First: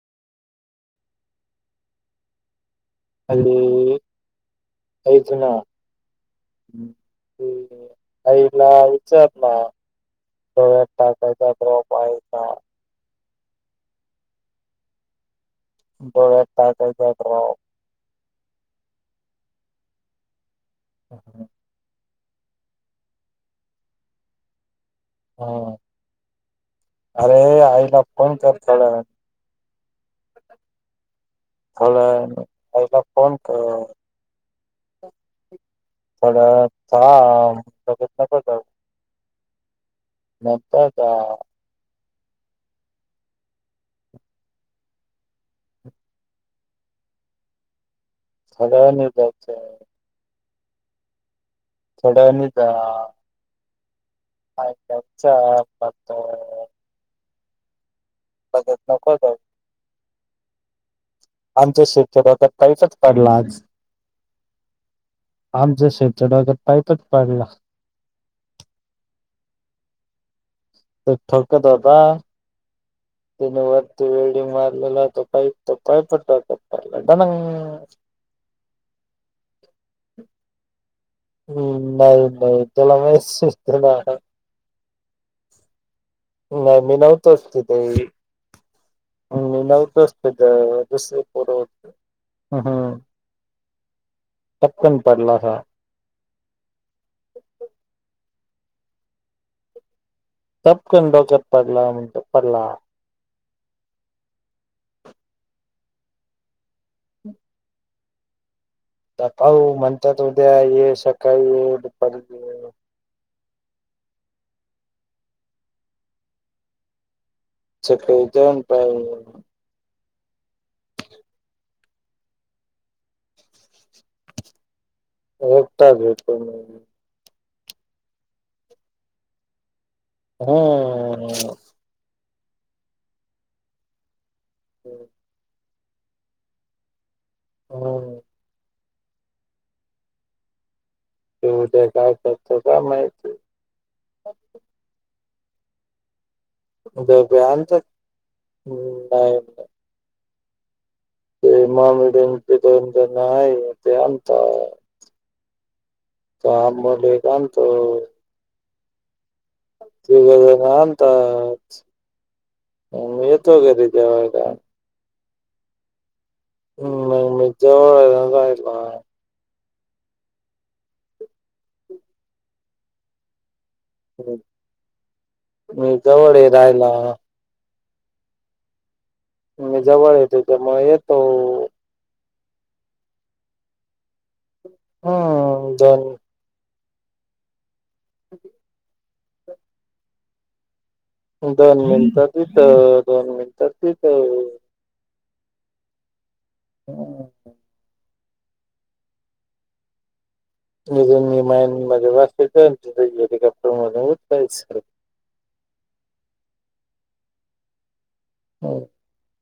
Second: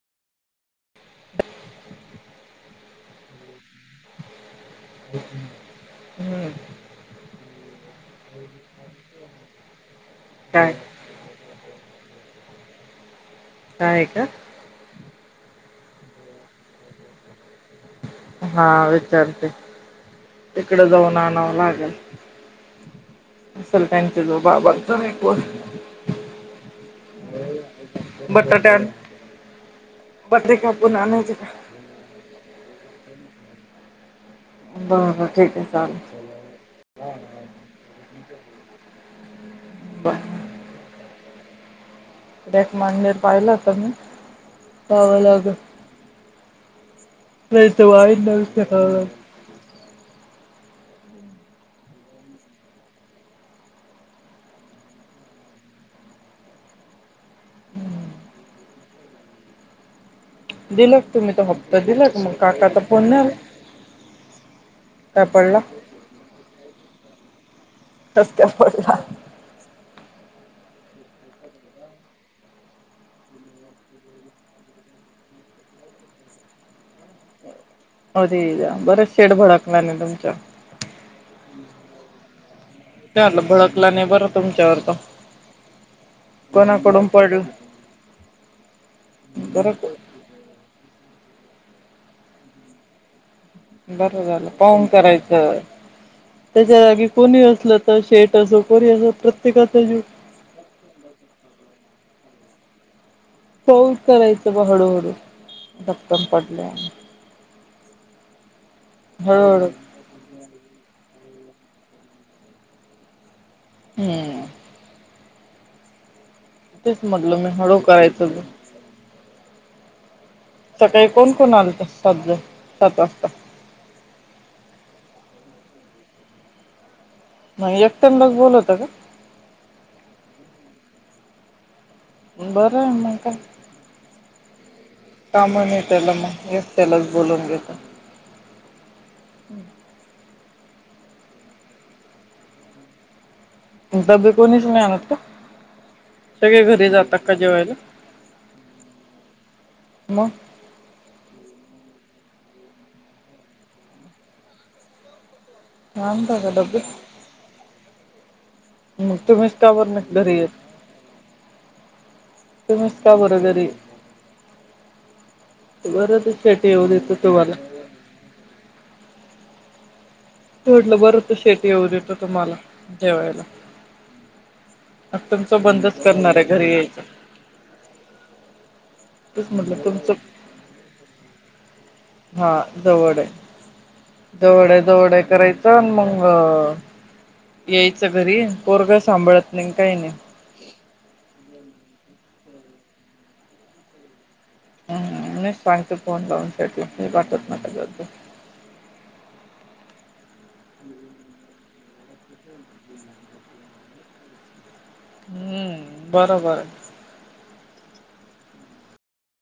[inaudible] [inaudible] ऐक ना हम्म. आईला विचार ना [unintelligible] काय त्याच्यात [unintelligible] पायचा काय हे का? डोळ्यात टाकायचा ड्राप. हा विचारते, तिकडं जाऊन आणावं लागल. असलं त्यांच्या जवळ बाबांचा हा [unintelligible] अरे आईला फोन कर थोड्यावे पत्रे कापुन आनायचे थोड्यावेळाने आईला फोन कर. बरं ठीक आहे चालेल थोडा वेळ थांब. लगेच नको जाऊ बरं. नंतर जा. डक मांजर पाळला होता मी तवा लग नाहीत वाई सगळ्यांनी जायचं आहे. थोड्यावेळांनी जा. [unintelligible] पातळ बघत नको जाऊ. दिला का तुम्ही तो हप्ता आमचे दिला का मग शिक्षक काकाचा पैसाच फोन नाही पडला आला? आज. काय पडला? आमचा शेठच्या डोक्यात पाईपच पडला. कस काय पडला? तो ठोकत होता तने वरती वेल्डिंग मारलेला. तो पाईप तो पाईप डोक्यात पडला. अरे यार बर शेट भडकला नाही तुमच्यावर. हम्म नाही नाही त्याला ते म्हंटल माहित भडकला त्याला नाही बरं तुमच्यावर तो. नाही मी कोणाकडून पडला? नव्हतोच तिथे. मी बरं नव्हतोच तिथे, मी दुसरीकडे होतो. बरं झालं पाहून करायचं, हा त्याच्या जागी कोणी असलं तर शेट तस कोणी असो प्रत्येकाच जीव टपकन डोक्यात पडला म्हणून तो पडला. पाहुन करायचं बा हळूहळू. धपकन पडलाय तर काय हळूहळू हो म्हणत्यात उद्या ये, सकाळी ये, दुपारी ये. हम्म. तेच म्हटलं मी हळू सकाळी करायचं ग. जाऊन पाहिन सकाळी कोण कोण आलत सात जण सात वाजता? एकटाच होतो मी. मग एकट्यानाच बोलवता का? हम्म. बरं हाय मग काय. काम नाही त्याला मग एकट्यालाच बोलवुन घेता. हम्म हम्म. ते उद्या काय करत काय माहिती. डब्बे कोणीच नाही आणत का? सगळे घरी जातात का डब्यांच जेवायला, नाही मग? ते मोमीडियन ते [unintelligible] त्यांना आहे ते आणता. आणता तत का डबे आम्ही म्हणले का आणतो. मग तुम्हीच का बरं नाही घरी येत? तिघजण आणतात. तुम्हीच का मग बरं येतोय घरी जेवायला काय बरंच ते शेठ येऊन देतं मी तुम्हाला. जवळ राहिला सोडलं बरं होत शेठ येऊ देत तुम्हाला जेवायला. आ तुमचं मी बंदच करणार जवळ आहे घरी राहायला यायच. मी म्हटलं तुमचं जवळ येते त्या म येतो. हा जवळय जवळ जवळ करायच हम्म आणि दोन मंग यायचं घरी पोरग सांभाळत नाही काही नाही. दोन मिनिटात हित दोन मिनिटात तिथं. हा मीच सांगत फोन लावूनसाठी हम्म. वाटत नका जाऊ [unintelligible] हम्म बरोबर. होय